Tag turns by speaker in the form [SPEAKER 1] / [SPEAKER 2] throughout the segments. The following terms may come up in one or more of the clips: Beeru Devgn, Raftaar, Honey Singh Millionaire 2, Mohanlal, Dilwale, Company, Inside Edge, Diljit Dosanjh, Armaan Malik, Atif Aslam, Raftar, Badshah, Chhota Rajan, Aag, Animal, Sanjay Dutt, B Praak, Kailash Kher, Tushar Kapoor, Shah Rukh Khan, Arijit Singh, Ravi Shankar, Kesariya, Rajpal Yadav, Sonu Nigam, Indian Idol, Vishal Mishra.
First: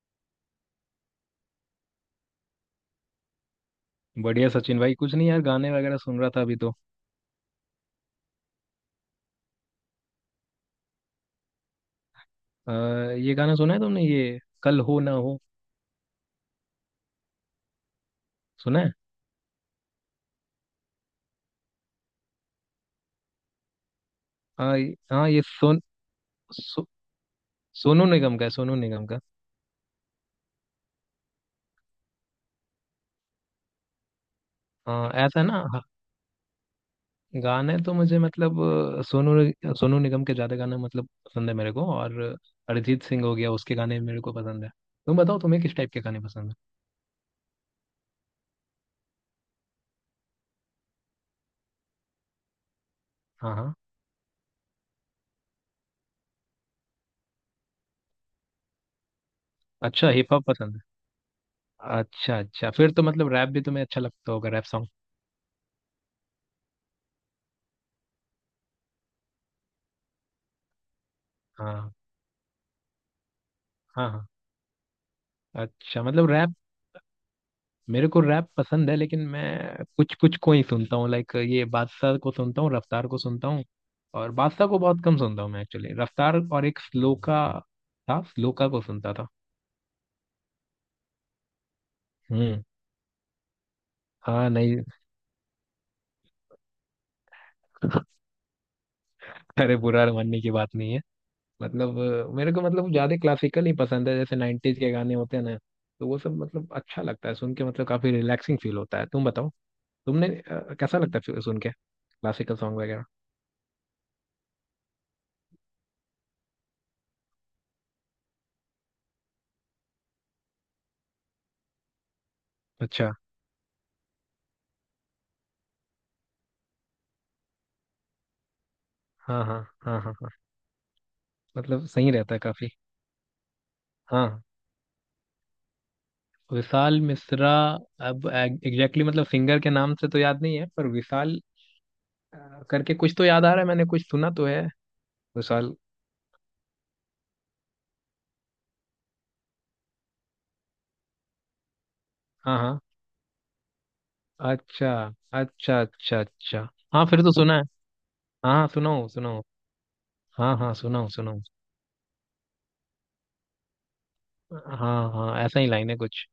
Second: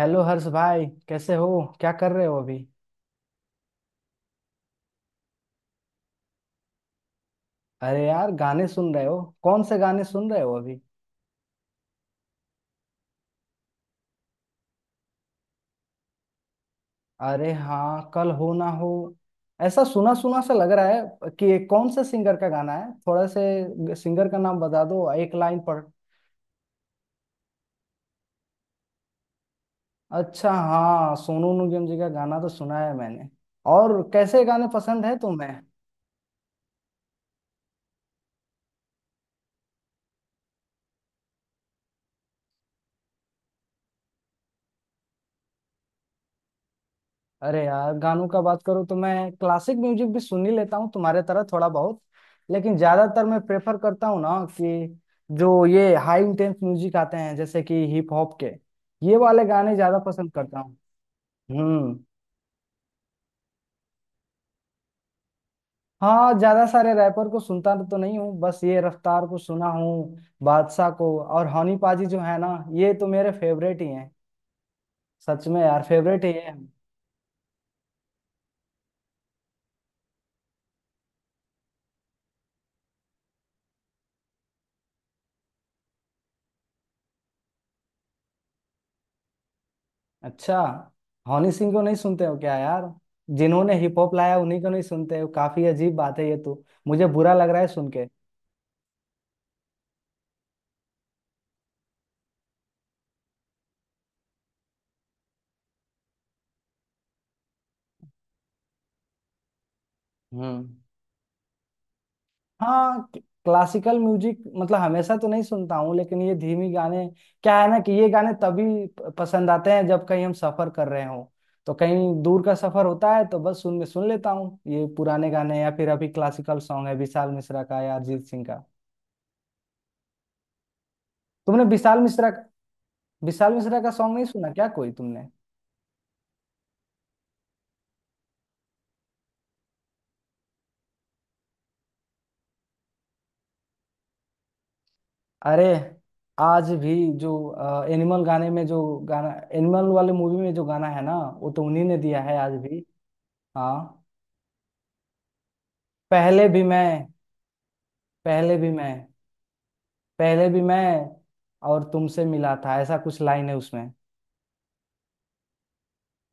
[SPEAKER 1] Hello Harsh भाई, कैसे हो? क्या कर रहे हो अभी?
[SPEAKER 2] बढ़िया सचिन भाई। कुछ नहीं यार, गाने वगैरह सुन रहा था अभी तो।
[SPEAKER 1] अरे यार, गाने सुन रहे हो? कौन से गाने सुन रहे हो अभी?
[SPEAKER 2] आ, ये गाना सुना है तुमने, ये कल हो ना हो?
[SPEAKER 1] अरे हाँ, कल हो ना
[SPEAKER 2] सुना
[SPEAKER 1] हो।
[SPEAKER 2] है?
[SPEAKER 1] ऐसा सुना सुना सा लग रहा है कि ये कौन से सिंगर का गाना है, थोड़ा से सिंगर का नाम
[SPEAKER 2] हाँ
[SPEAKER 1] बता
[SPEAKER 2] ये-
[SPEAKER 1] दो
[SPEAKER 2] हाँ
[SPEAKER 1] एक
[SPEAKER 2] ये
[SPEAKER 1] लाइन पर।
[SPEAKER 2] सोन सो, सोनू निगम का है, सोनू निगम का।
[SPEAKER 1] अच्छा हाँ, सोनू निगम जी का गाना तो सुना है मैंने। और कैसे गाने पसंद
[SPEAKER 2] हाँ
[SPEAKER 1] है
[SPEAKER 2] ऐसा है
[SPEAKER 1] तुम्हें?
[SPEAKER 2] ना। हाँ, गाने तो मुझे मतलब सोनू निगम के ज्यादा गाना मतलब पसंद है मेरे को। और अरिजीत सिंह हो गया, उसके गाने मेरे को पसंद है। तुम बताओ, तुम्हें किस टाइप के गाने पसंद है?
[SPEAKER 1] अरे यार, गानों का बात करूँ तो मैं क्लासिक म्यूजिक भी सुन ही लेता हूँ तुम्हारे तरह थोड़ा बहुत। लेकिन ज्यादातर मैं
[SPEAKER 2] हाँ हाँ।
[SPEAKER 1] प्रेफर करता हूँ ना कि जो ये हाई इंटेंस म्यूजिक आते हैं जैसे कि हिप हॉप के, ये वाले गाने ज्यादा
[SPEAKER 2] अच्छा,
[SPEAKER 1] पसंद
[SPEAKER 2] हिप हॉप
[SPEAKER 1] करता हूँ।
[SPEAKER 2] पसंद है।
[SPEAKER 1] हम्म।
[SPEAKER 2] अच्छा अच्छा, फिर तो मतलब रैप भी तुम्हें अच्छा लगता होगा, रैप सॉन्ग?
[SPEAKER 1] हाँ, ज्यादा सारे रैपर को सुनता तो नहीं हूँ, बस ये रफ्तार को सुना हूँ, बादशाह को और हनी
[SPEAKER 2] हाँ।
[SPEAKER 1] पाजी जो है ना, ये तो मेरे फेवरेट ही
[SPEAKER 2] हाँ
[SPEAKER 1] हैं।
[SPEAKER 2] हाँ।
[SPEAKER 1] सच में यार,
[SPEAKER 2] अच्छा
[SPEAKER 1] फेवरेट
[SPEAKER 2] मतलब
[SPEAKER 1] ही है।
[SPEAKER 2] रैप, मेरे को रैप पसंद है, लेकिन मैं कुछ कुछ को ही सुनता हूँ। लाइक ये बादशाह को सुनता हूँ, रफ्तार को सुनता हूँ। और बादशाह को बहुत कम सुनता हूँ मैं एक्चुअली। रफ्तार और एक स्लोका था, स्लोका को सुनता था।
[SPEAKER 1] अच्छा, हनी सिंह को नहीं सुनते हो क्या
[SPEAKER 2] हम्म।
[SPEAKER 1] यार? जिन्होंने हिप हॉप लाया
[SPEAKER 2] हाँ
[SPEAKER 1] उन्हीं को
[SPEAKER 2] नहीं,
[SPEAKER 1] नहीं सुनते हो, काफी अजीब बात है ये तो। मुझे बुरा लग रहा है सुन के।
[SPEAKER 2] अरे बुरा मानने की बात नहीं है। मतलब मेरे को मतलब ज्यादा क्लासिकल ही पसंद है। जैसे 90s के गाने होते हैं ना, तो वो सब मतलब अच्छा लगता है सुन के। मतलब काफी रिलैक्सिंग फील होता है। तुम बताओ, तुमने
[SPEAKER 1] हम्म।
[SPEAKER 2] कैसा लगता है फिर सुन के क्लासिकल सॉन्ग
[SPEAKER 1] हाँ,
[SPEAKER 2] वगैरह?
[SPEAKER 1] क्लासिकल म्यूजिक मतलब हमेशा तो नहीं सुनता हूँ लेकिन ये धीमी गाने क्या है ना कि ये गाने तभी पसंद आते हैं जब कहीं हम सफर कर रहे हों। तो कहीं दूर का सफर
[SPEAKER 2] अच्छा।
[SPEAKER 1] होता है तो बस सुन में सुन लेता हूँ ये पुराने गाने या फिर अभी क्लासिकल सॉन्ग है विशाल मिश्रा का या अरिजीत सिंह का।
[SPEAKER 2] हाँ हाँ। हाँ हाँ हाँ।
[SPEAKER 1] तुमने
[SPEAKER 2] मतलब सही रहता है काफी।
[SPEAKER 1] विशाल मिश्रा का सॉन्ग नहीं
[SPEAKER 2] हाँ,
[SPEAKER 1] सुना क्या कोई तुमने?
[SPEAKER 2] विशाल मिश्रा। अब एग्जैक्टली मतलब सिंगर के नाम से तो याद नहीं है, पर विशाल करके कुछ तो याद आ रहा है, मैंने कुछ सुना तो है।
[SPEAKER 1] अरे,
[SPEAKER 2] विशाल।
[SPEAKER 1] आज भी जो एनिमल गाने में जो गाना, एनिमल वाले मूवी में जो गाना है ना, वो तो उन्हीं ने दिया है आज
[SPEAKER 2] हाँ हाँ।
[SPEAKER 1] भी। हाँ।
[SPEAKER 2] अच्छा। अच्छा अच्छा
[SPEAKER 1] पहले
[SPEAKER 2] अच्छा।
[SPEAKER 1] भी मैं
[SPEAKER 2] हाँ फिर तो सुना है। हाँ
[SPEAKER 1] पहले
[SPEAKER 2] हाँ,
[SPEAKER 1] भी
[SPEAKER 2] सुना
[SPEAKER 1] मैं
[SPEAKER 2] हूँ सुना हूँ।
[SPEAKER 1] पहले
[SPEAKER 2] हाँ
[SPEAKER 1] भी
[SPEAKER 2] हाँ,
[SPEAKER 1] मैं
[SPEAKER 2] सुना हूँ सुना हूँ।
[SPEAKER 1] और तुमसे मिला था ऐसा कुछ लाइन है उसमें।
[SPEAKER 2] हाँ हाँ, ऐसा ही लाइन है कुछ।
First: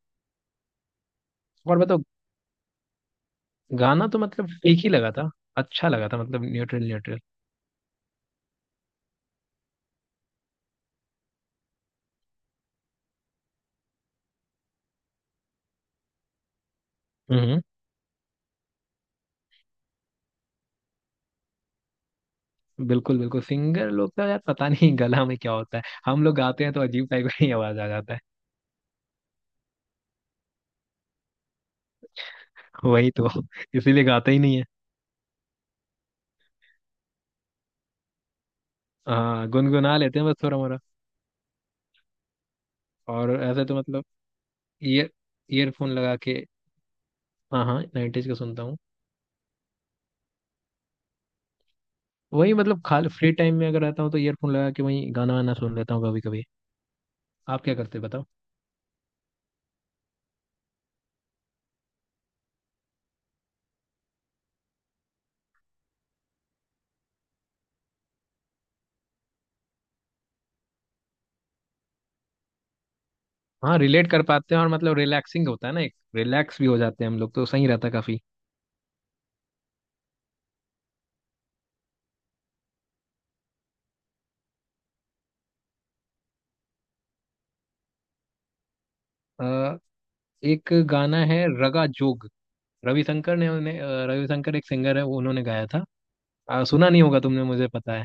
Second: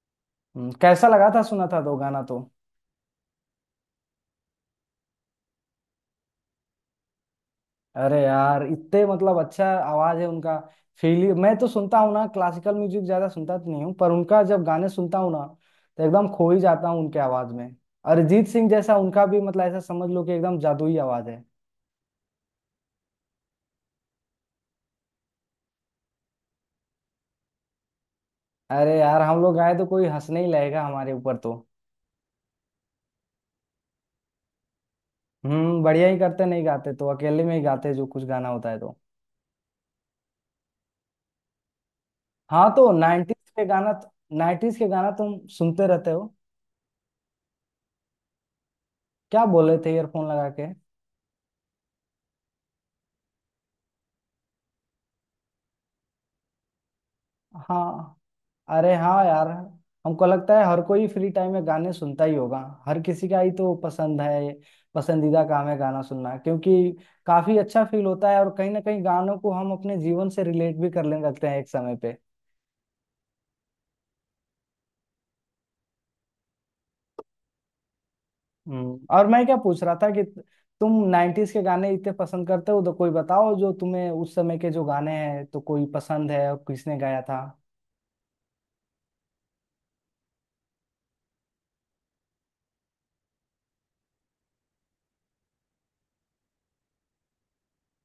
[SPEAKER 1] कैसा लगा था सुना
[SPEAKER 2] और
[SPEAKER 1] था तो
[SPEAKER 2] बताओ।
[SPEAKER 1] गाना तो?
[SPEAKER 2] गाना तो मतलब एक ही लगा था। अच्छा लगा था, मतलब न्यूट्रल न्यूट्रल।
[SPEAKER 1] अरे यार, इतने मतलब अच्छा आवाज है उनका। फील मैं तो सुनता हूँ ना, क्लासिकल म्यूजिक ज्यादा सुनता तो नहीं हूँ, पर उनका जब गाने सुनता हूँ ना तो एकदम खो ही जाता हूँ उनके
[SPEAKER 2] हम्म
[SPEAKER 1] आवाज
[SPEAKER 2] हम्म।
[SPEAKER 1] में। अरिजीत सिंह जैसा उनका भी मतलब ऐसा समझ लो कि एकदम जादुई आवाज है।
[SPEAKER 2] बिल्कुल बिल्कुल। सिंगर लोग का यार पता नहीं गला में क्या होता है। हम लोग गाते हैं तो अजीब टाइप की आवाज आ जाता है।
[SPEAKER 1] अरे यार, हम लोग गाए तो कोई हंसने ही लगेगा हमारे ऊपर तो।
[SPEAKER 2] वही तो, इसीलिए गाते ही नहीं है।
[SPEAKER 1] हम्म, बढ़िया ही करते नहीं गाते तो अकेले में ही गाते, जो कुछ गाना होता है तो।
[SPEAKER 2] हाँ, गुनगुना लेते हैं बस थोड़ा मोड़ा।
[SPEAKER 1] हाँ तो
[SPEAKER 2] और ऐसे तो मतलब
[SPEAKER 1] नाइन्टीज के
[SPEAKER 2] ईयर
[SPEAKER 1] गाना तुम सुनते
[SPEAKER 2] ईयरफोन
[SPEAKER 1] रहते
[SPEAKER 2] लगा
[SPEAKER 1] हो?
[SPEAKER 2] के। हाँ हाँ, 90s का सुनता हूँ।
[SPEAKER 1] क्या बोले थे ईयरफोन लगा के?
[SPEAKER 2] वही, मतलब खाली फ्री टाइम में अगर रहता हूँ तो ईयरफोन लगा के वही गाना वाना सुन लेता हूँ कभी कभी। आप क्या करते हैं
[SPEAKER 1] हाँ।
[SPEAKER 2] बताओ?
[SPEAKER 1] अरे हाँ यार, हमको लगता है हर कोई फ्री टाइम में गाने सुनता ही होगा, हर किसी का ही तो पसंद है, पसंदीदा काम है गाना सुनना क्योंकि काफी अच्छा फील होता है और कहीं ना कहीं गानों को हम अपने जीवन से रिलेट भी करने लगते हैं एक समय पे।
[SPEAKER 2] हाँ रिलेट कर पाते हैं, और मतलब रिलैक्सिंग होता है ना, एक रिलैक्स भी हो जाते हैं हम लोग तो। सही रहता है काफी।
[SPEAKER 1] और मैं क्या पूछ रहा था कि तुम 90s के गाने इतने पसंद करते हो तो कोई बताओ जो तुम्हें उस समय के जो गाने हैं तो कोई पसंद है और किसने गाया था?
[SPEAKER 2] अ, एक गाना है, रगा जोग। रविशंकर ने उन्हें रविशंकर एक सिंगर है, वो उन्होंने गाया था। सुना नहीं होगा तुमने, मुझे पता है।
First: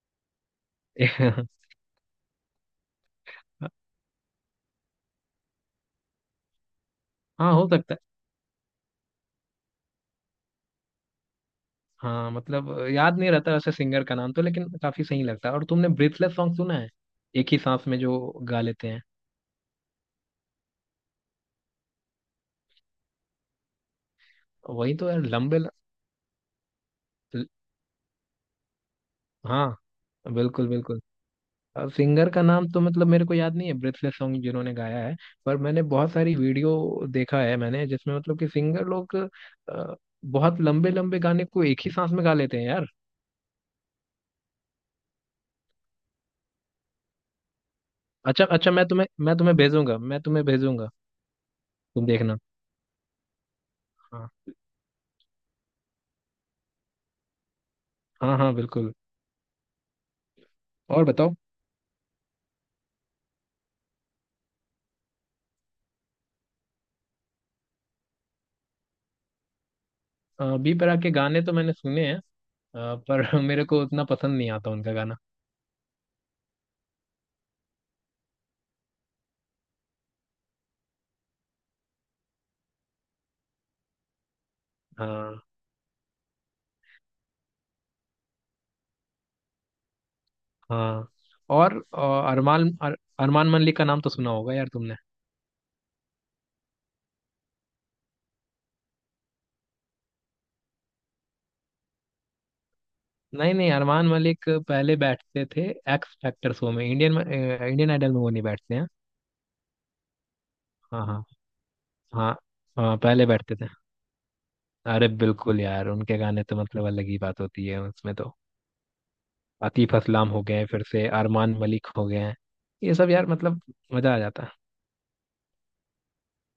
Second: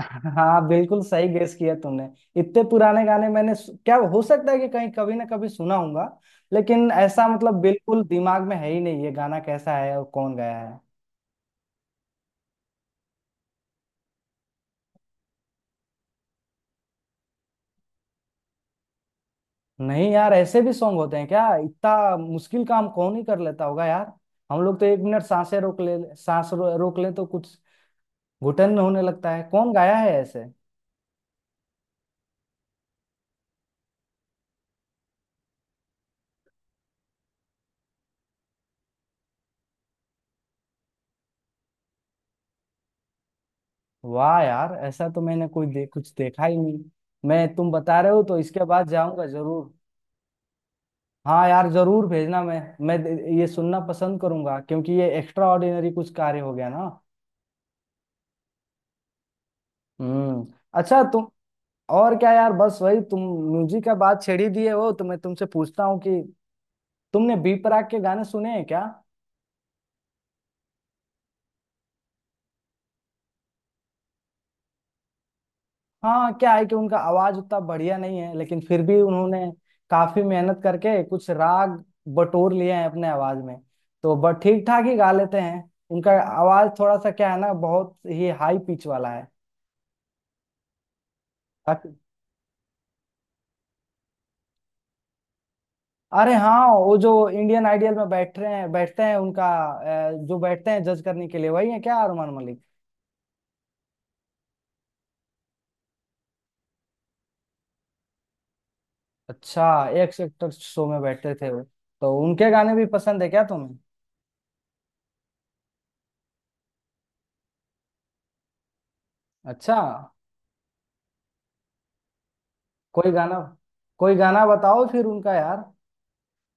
[SPEAKER 1] हाँ, बिल्कुल सही गेस किया तुमने। इतने पुराने गाने मैंने क्या हो सकता है कि कहीं कभी ना कभी सुना होगा, लेकिन ऐसा
[SPEAKER 2] हाँ
[SPEAKER 1] मतलब
[SPEAKER 2] हो सकता है।
[SPEAKER 1] बिल्कुल दिमाग में है ही नहीं ये गाना कैसा है और कौन गाया है।
[SPEAKER 2] हाँ मतलब याद नहीं रहता वैसे सिंगर का नाम तो, लेकिन काफी सही लगता है। और तुमने ब्रीथलेस सॉन्ग सुना है, एक ही सांस में जो गा लेते हैं?
[SPEAKER 1] नहीं यार, ऐसे भी सॉन्ग होते हैं क्या? इतना मुश्किल काम कौन ही कर लेता होगा यार। हम लोग तो
[SPEAKER 2] वही
[SPEAKER 1] एक
[SPEAKER 2] तो यार,
[SPEAKER 1] मिनट सांसें रोक ले, सांस रोक ले तो
[SPEAKER 2] ल-
[SPEAKER 1] कुछ घुटन होने लगता है, कौन
[SPEAKER 2] हाँ
[SPEAKER 1] गाया है ऐसे?
[SPEAKER 2] बिल्कुल बिल्कुल। अब सिंगर का नाम तो मतलब मेरे को याद नहीं है ब्रीथलेस सॉन्ग जिन्होंने गाया है, पर मैंने बहुत सारी वीडियो देखा है मैंने जिसमें मतलब कि सिंगर लोग अ, बहुत लंबे लंबे गाने को एक ही सांस में गा लेते हैं यार।
[SPEAKER 1] वाह यार, ऐसा तो मैंने कोई कुछ देखा ही नहीं। मैं तुम बता रहे हो तो
[SPEAKER 2] अच्छा
[SPEAKER 1] इसके
[SPEAKER 2] अच्छा। मैं
[SPEAKER 1] बाद
[SPEAKER 2] तुम्हें
[SPEAKER 1] जाऊंगा
[SPEAKER 2] मैं तुम्हें
[SPEAKER 1] जरूर।
[SPEAKER 2] भेजूंगा, मैं तुम्हें भेजूंगा,
[SPEAKER 1] हाँ यार, जरूर
[SPEAKER 2] तुम देखना।
[SPEAKER 1] भेजना। मैं मैं द- ये सुनना पसंद
[SPEAKER 2] हाँ
[SPEAKER 1] करूंगा क्योंकि ये एक्स्ट्रा ऑर्डिनरी कुछ कार्य हो गया ना।
[SPEAKER 2] हाँ हाँ बिल्कुल।
[SPEAKER 1] हम्म। अच्छा,
[SPEAKER 2] और
[SPEAKER 1] तुम
[SPEAKER 2] बताओ।
[SPEAKER 1] और क्या यार, बस वही तुम म्यूजिक का बात छेड़ी दिए हो तो मैं तुमसे पूछता हूँ कि तुमने बी प्राक के गाने सुने हैं क्या?
[SPEAKER 2] बी प्राक के गाने तो मैंने सुने हैं पर मेरे को उतना पसंद नहीं आता उनका गाना।
[SPEAKER 1] हाँ, क्या है कि उनका आवाज उतना बढ़िया नहीं है लेकिन फिर भी उन्होंने काफी मेहनत करके कुछ राग बटोर लिए हैं अपने आवाज में, तो बट ठीक ठाक ही गा
[SPEAKER 2] हाँ
[SPEAKER 1] लेते हैं उनका। आवाज थोड़ा सा क्या है ना, बहुत ही हाई पिच वाला
[SPEAKER 2] हाँ। और
[SPEAKER 1] है।
[SPEAKER 2] अरमान मलिक का नाम तो सुना होगा यार तुमने।
[SPEAKER 1] अरे हाँ, वो जो इंडियन आइडियल में बैठ रहे हैं, बैठते हैं उनका, जो बैठते हैं जज करने के लिए, वही है क्या अरमान मलिक?
[SPEAKER 2] नहीं नहीं, अरमान मलिक पहले बैठते थे एक्स फैक्टर शो में। इंडियन इंडियन आइडल में वो नहीं बैठते हैं।
[SPEAKER 1] अच्छा, एक सेक्टर शो में
[SPEAKER 2] हाँ हाँ।
[SPEAKER 1] बैठते थे वो। तो
[SPEAKER 2] हाँ
[SPEAKER 1] उनके गाने भी
[SPEAKER 2] हाँ,
[SPEAKER 1] पसंद
[SPEAKER 2] पहले
[SPEAKER 1] है क्या
[SPEAKER 2] बैठते थे।
[SPEAKER 1] तुम्हें?
[SPEAKER 2] अरे बिल्कुल यार, उनके गाने तो मतलब अलग ही बात होती है उसमें तो।
[SPEAKER 1] अच्छा,
[SPEAKER 2] आतिफ असलाम हो गए, फिर से अरमान मलिक हो गए हैं, ये
[SPEAKER 1] कोई
[SPEAKER 2] सब यार
[SPEAKER 1] गाना
[SPEAKER 2] मतलब
[SPEAKER 1] कोई
[SPEAKER 2] मजा आ जाता
[SPEAKER 1] गाना
[SPEAKER 2] है।
[SPEAKER 1] बताओ फिर उनका यार,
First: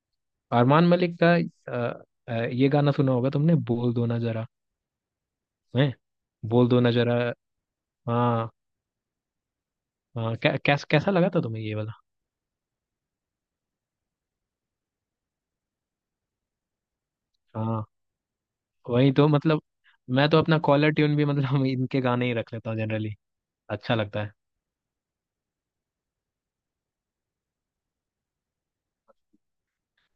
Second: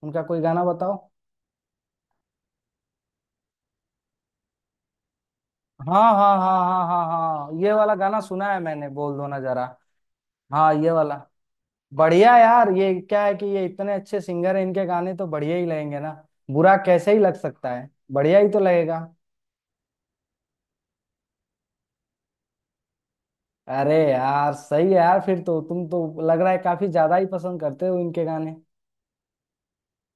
[SPEAKER 1] उनका कोई गाना
[SPEAKER 2] अरमान
[SPEAKER 1] बताओ।
[SPEAKER 2] मलिक का ये गाना सुना होगा तुमने, बोल दो ना जरा? हैं?
[SPEAKER 1] हाँ हाँ हाँ
[SPEAKER 2] बोल दो
[SPEAKER 1] हाँ
[SPEAKER 2] ना जरा।
[SPEAKER 1] हाँ हाँ, ये वाला गाना
[SPEAKER 2] हाँ
[SPEAKER 1] सुना है मैंने, बोल दो ना जरा।
[SPEAKER 2] हाँ कै,
[SPEAKER 1] हाँ
[SPEAKER 2] कैस,
[SPEAKER 1] ये
[SPEAKER 2] कैसा
[SPEAKER 1] वाला,
[SPEAKER 2] लगा था तुम्हें ये वाला?
[SPEAKER 1] बढ़िया यार। ये क्या है कि ये इतने अच्छे सिंगर हैं, इनके गाने तो बढ़िया ही लगेंगे ना, बुरा कैसे ही लग सकता
[SPEAKER 2] हाँ
[SPEAKER 1] है? बढ़िया ही तो लगेगा।
[SPEAKER 2] वही तो मतलब, मैं तो अपना कॉलर ट्यून भी मतलब इनके गाने ही रख लेता हूँ जनरली।
[SPEAKER 1] अरे
[SPEAKER 2] अच्छा लगता है।
[SPEAKER 1] यार, सही है यार, फिर तो तुम तो लग रहा है काफी ज्यादा ही पसंद करते हो इनके गाने।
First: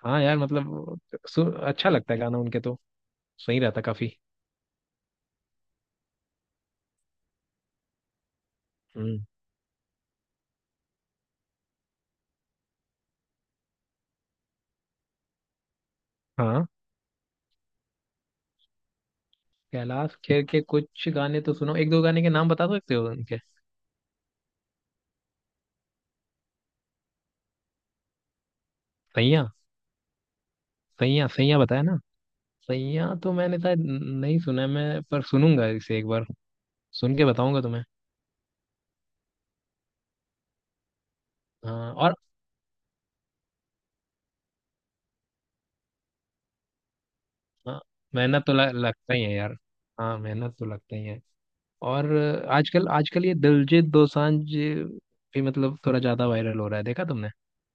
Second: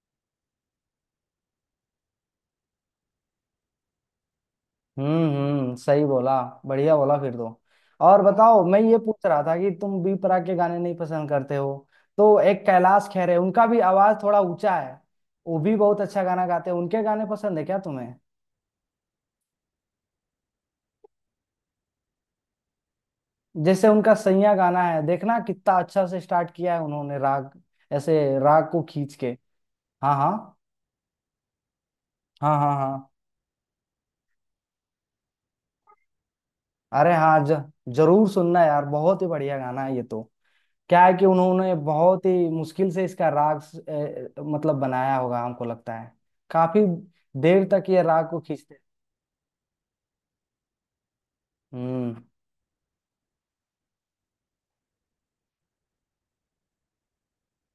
[SPEAKER 2] हाँ यार मतलब अच्छा लगता है गाना उनके तो। सही रहता काफी।
[SPEAKER 1] हम्म, सही बोला, बढ़िया बोला फिर तो। और बताओ, मैं ये
[SPEAKER 2] हम्म।
[SPEAKER 1] पूछ रहा था कि तुम बी प्राक के गाने नहीं पसंद करते हो तो एक कैलाश खेर है, उनका भी आवाज थोड़ा ऊंचा है, वो भी बहुत अच्छा गाना
[SPEAKER 2] हाँ,
[SPEAKER 1] गाते हैं, उनके गाने पसंद है क्या तुम्हें?
[SPEAKER 2] कैलाश खेर के कुछ गाने तो सुनो, एक दो गाने के नाम बता सकते हो उनके?
[SPEAKER 1] जैसे उनका सैया गाना है, देखना कितना अच्छा से स्टार्ट किया है उन्होंने राग, ऐसे राग को खींच के।
[SPEAKER 2] सैया।
[SPEAKER 1] हाँ हाँ
[SPEAKER 2] सैया सैया बताया ना।
[SPEAKER 1] हाँ हाँ हाँ।
[SPEAKER 2] सैया तो मैंने शायद नहीं सुना है मैं, पर सुनूंगा इसे एक बार,
[SPEAKER 1] अरे
[SPEAKER 2] सुन के
[SPEAKER 1] हाँ
[SPEAKER 2] बताऊंगा तुम्हें।
[SPEAKER 1] जरूर सुनना यार, बहुत ही बढ़िया गाना है ये तो। क्या है कि उन्होंने
[SPEAKER 2] हाँ और
[SPEAKER 1] बहुत ही मुश्किल से इसका राग मतलब बनाया होगा हमको लगता है, काफी देर
[SPEAKER 2] हाँ,
[SPEAKER 1] तक ये राग को खींचते।
[SPEAKER 2] लगता ही है यार। हाँ, मेहनत तो लगता ही है।
[SPEAKER 1] हम्म।
[SPEAKER 2] और आजकल आजकल ये दिलजीत दोसांझ भी मतलब थोड़ा ज्यादा वायरल हो रहा है, देखा तुमने?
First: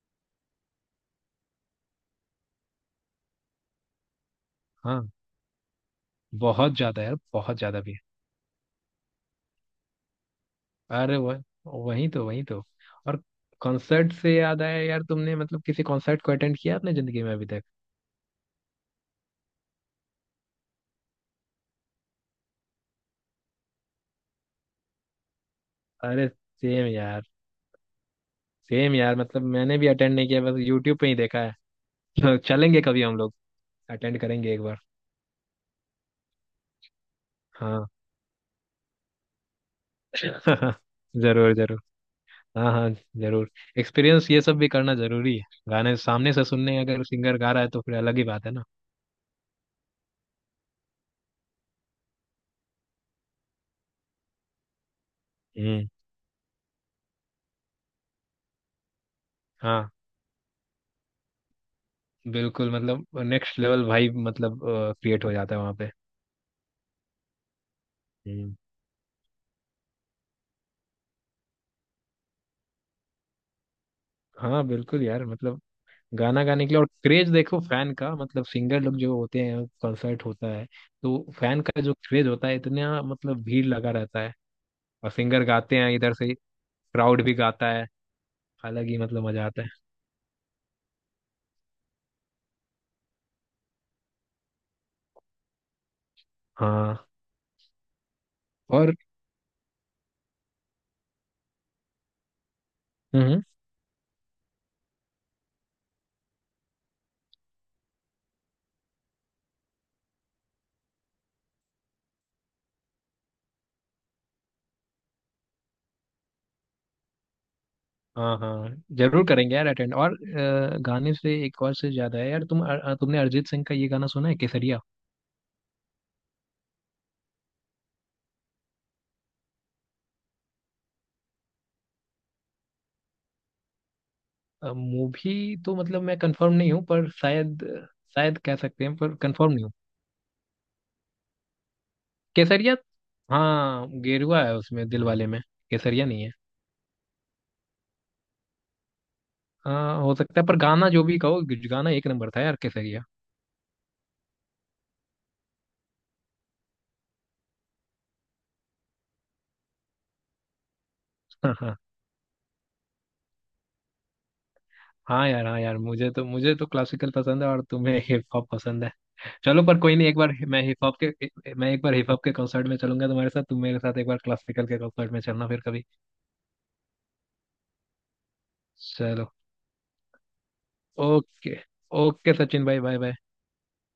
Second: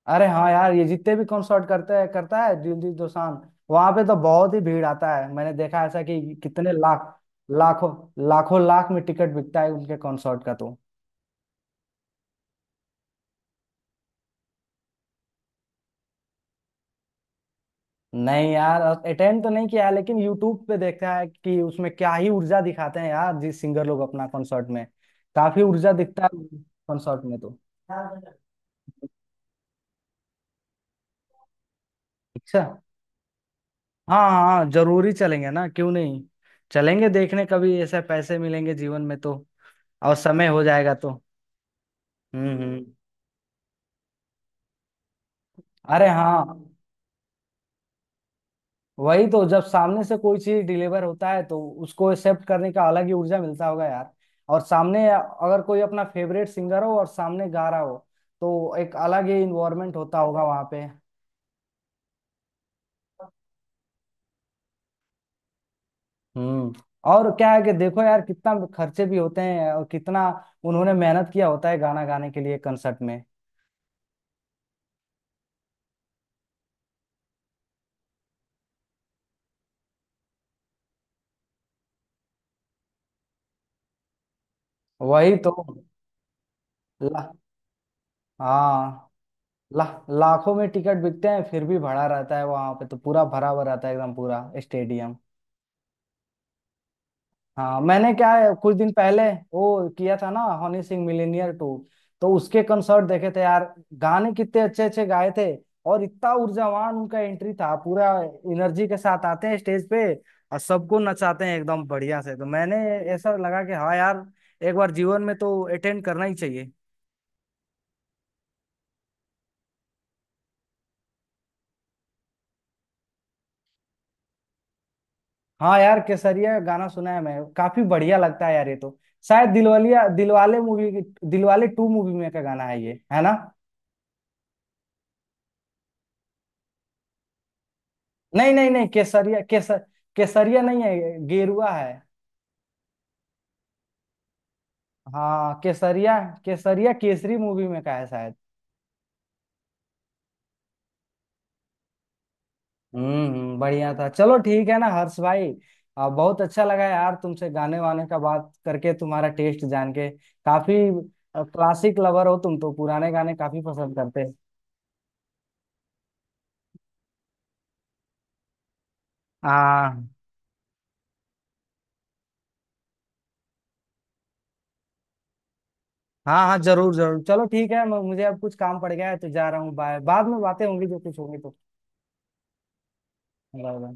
[SPEAKER 1] अरे हाँ यार, ये जितने भी कॉन्सर्ट करते हैं, करता है दिलजीत दोसांझ, वहां पे तो बहुत ही भीड़
[SPEAKER 2] हाँ,
[SPEAKER 1] आता है, मैंने देखा ऐसा कि कितने
[SPEAKER 2] बहुत ज्यादा
[SPEAKER 1] लाख,
[SPEAKER 2] यार, बहुत ज्यादा
[SPEAKER 1] लाखों,
[SPEAKER 2] भी।
[SPEAKER 1] लाखों लाख में टिकट बिकता है उनके कॉन्सर्ट का तो।
[SPEAKER 2] अरे वह, वही तो वही तो। और कॉन्सर्ट से याद आया यार, तुमने मतलब किसी कॉन्सर्ट को अटेंड किया अपने जिंदगी में अभी तक?
[SPEAKER 1] नहीं यार, अटेंड तो नहीं किया है लेकिन यूट्यूब पे देखा है कि उसमें क्या ही ऊर्जा दिखाते हैं यार जिस सिंगर लोग अपना कॉन्सर्ट में, काफी ऊर्जा
[SPEAKER 2] अरे
[SPEAKER 1] दिखता है
[SPEAKER 2] सेम यार,
[SPEAKER 1] कॉन्सर्ट में तो।
[SPEAKER 2] सेम यार, मतलब मैंने भी अटेंड नहीं किया, बस यूट्यूब पे ही देखा है।
[SPEAKER 1] अच्छा।
[SPEAKER 2] चलेंगे कभी हम लोग,
[SPEAKER 1] हाँ
[SPEAKER 2] अटेंड
[SPEAKER 1] हाँ
[SPEAKER 2] करेंगे एक
[SPEAKER 1] हाँ,
[SPEAKER 2] बार।
[SPEAKER 1] जरूरी चलेंगे ना, क्यों नहीं, चलेंगे देखने कभी
[SPEAKER 2] हाँ।
[SPEAKER 1] ऐसे पैसे मिलेंगे जीवन में तो, और समय हो जाएगा तो।
[SPEAKER 2] जरूर जरूर। हाँ
[SPEAKER 1] हम्म।
[SPEAKER 2] हाँ जरूर। एक्सपीरियंस ये सब भी करना जरूरी है। गाने
[SPEAKER 1] अरे
[SPEAKER 2] सामने से
[SPEAKER 1] हाँ,
[SPEAKER 2] सुनने अगर सिंगर गा रहा है तो फिर अलग ही बात है ना।
[SPEAKER 1] वही तो, जब सामने से कोई चीज डिलीवर होता है तो उसको एक्सेप्ट करने का अलग ही ऊर्जा मिलता होगा यार। और सामने अगर कोई
[SPEAKER 2] हम्म।
[SPEAKER 1] अपना फेवरेट सिंगर हो और सामने गा रहा हो तो एक अलग ही
[SPEAKER 2] हाँ
[SPEAKER 1] इन्वायरमेंट होता होगा वहां पे।
[SPEAKER 2] बिल्कुल, मतलब नेक्स्ट लेवल भाई, मतलब क्रिएट हो जाता है वहाँ पे।
[SPEAKER 1] हम्म। और क्या है कि देखो यार, कितना
[SPEAKER 2] हम्म।
[SPEAKER 1] खर्चे भी होते हैं और कितना उन्होंने मेहनत किया होता है गाना गाने के लिए कंसर्ट में।
[SPEAKER 2] हाँ बिल्कुल यार, मतलब गाना गाने के लिए, और क्रेज देखो फैन का, मतलब सिंगर लोग जो होते हैं, कॉन्सर्ट होता है तो फैन का जो क्रेज होता है इतना, मतलब भीड़ लगा रहता है। और
[SPEAKER 1] वही
[SPEAKER 2] सिंगर
[SPEAKER 1] तो।
[SPEAKER 2] गाते हैं इधर से, क्राउड
[SPEAKER 1] ला,
[SPEAKER 2] भी गाता है। अलग ही
[SPEAKER 1] हाँ।
[SPEAKER 2] मतलब मजा आता है।
[SPEAKER 1] ला, लाखों में टिकट बिकते हैं फिर भी भरा रहता है वहां पे तो, पूरा भरा हुआ रहता है एकदम पूरा स्टेडियम।
[SPEAKER 2] हाँ।
[SPEAKER 1] हाँ, मैंने क्या है कुछ दिन
[SPEAKER 2] और।
[SPEAKER 1] पहले वो किया था ना, हनी सिंह मिलीनियर 2, तो उसके कंसर्ट देखे थे
[SPEAKER 2] हम्म।
[SPEAKER 1] यार, गाने कितने अच्छे अच्छे गाए थे और इतना ऊर्जावान उनका एंट्री था, पूरा एनर्जी के साथ आते हैं स्टेज पे और सबको नचाते हैं एकदम बढ़िया से, तो मैंने ऐसा लगा कि हाँ यार, एक बार जीवन में तो अटेंड करना ही चाहिए।
[SPEAKER 2] हाँ हाँ, जरूर करेंगे यार अटेंड। और गाने से एक और से ज्यादा है यार तुम, तुमने अरिजीत सिंह का ये गाना सुना है केसरिया?
[SPEAKER 1] हाँ यार, केसरिया गाना सुना है मैं, काफी बढ़िया लगता है यार ये तो। शायद दिलवालिया दिलवाले मूवी, दिलवाले 2 मूवी में का गाना है ये, है ना?
[SPEAKER 2] मूवी तो मतलब मैं कंफर्म नहीं हूँ पर शायद, शायद
[SPEAKER 1] नहीं
[SPEAKER 2] कह
[SPEAKER 1] नहीं
[SPEAKER 2] सकते
[SPEAKER 1] नहीं,
[SPEAKER 2] हैं पर
[SPEAKER 1] केसरिया
[SPEAKER 2] कंफर्म नहीं हूँ।
[SPEAKER 1] केसरिया नहीं है, गेरुआ है।
[SPEAKER 2] केसरिया। हाँ गेरुआ है उसमें दिलवाले में,
[SPEAKER 1] हाँ,
[SPEAKER 2] केसरिया
[SPEAKER 1] केसरिया
[SPEAKER 2] नहीं है।
[SPEAKER 1] केसरिया केसरी मूवी में का है शायद।
[SPEAKER 2] हाँ हो सकता है, पर गाना जो भी कहो, गाना एक नंबर था यार केसरिया।
[SPEAKER 1] बढ़िया था। चलो ठीक है ना हर्ष भाई? बहुत अच्छा लगा यार तुमसे गाने वाने का बात करके, तुम्हारा टेस्ट जान के, काफी क्लासिक लवर हो तुम तो, पुराने गाने काफी पसंद करते हैं।
[SPEAKER 2] हाँ यार, हाँ यार, मुझे तो क्लासिकल पसंद है और तुम्हें हिप हॉप पसंद है। चलो पर कोई नहीं,
[SPEAKER 1] हाँ
[SPEAKER 2] एक बार मैं हिप हॉप के मैं एक बार हिप हॉप के कॉन्सर्ट में चलूंगा तुम्हारे साथ, तुम मेरे साथ एक बार क्लासिकल के कॉन्सर्ट में चलना फिर कभी।
[SPEAKER 1] हाँ हाँ, जरूर जरूर, चलो ठीक है, मुझे अब कुछ काम पड़ गया है
[SPEAKER 2] चलो
[SPEAKER 1] तो जा रहा हूँ, बाय, बाद में बातें होंगी जो कुछ होंगी
[SPEAKER 2] ओके।
[SPEAKER 1] तो।
[SPEAKER 2] ओके सचिन भाई, बाय बाय।
[SPEAKER 1] Bye bye.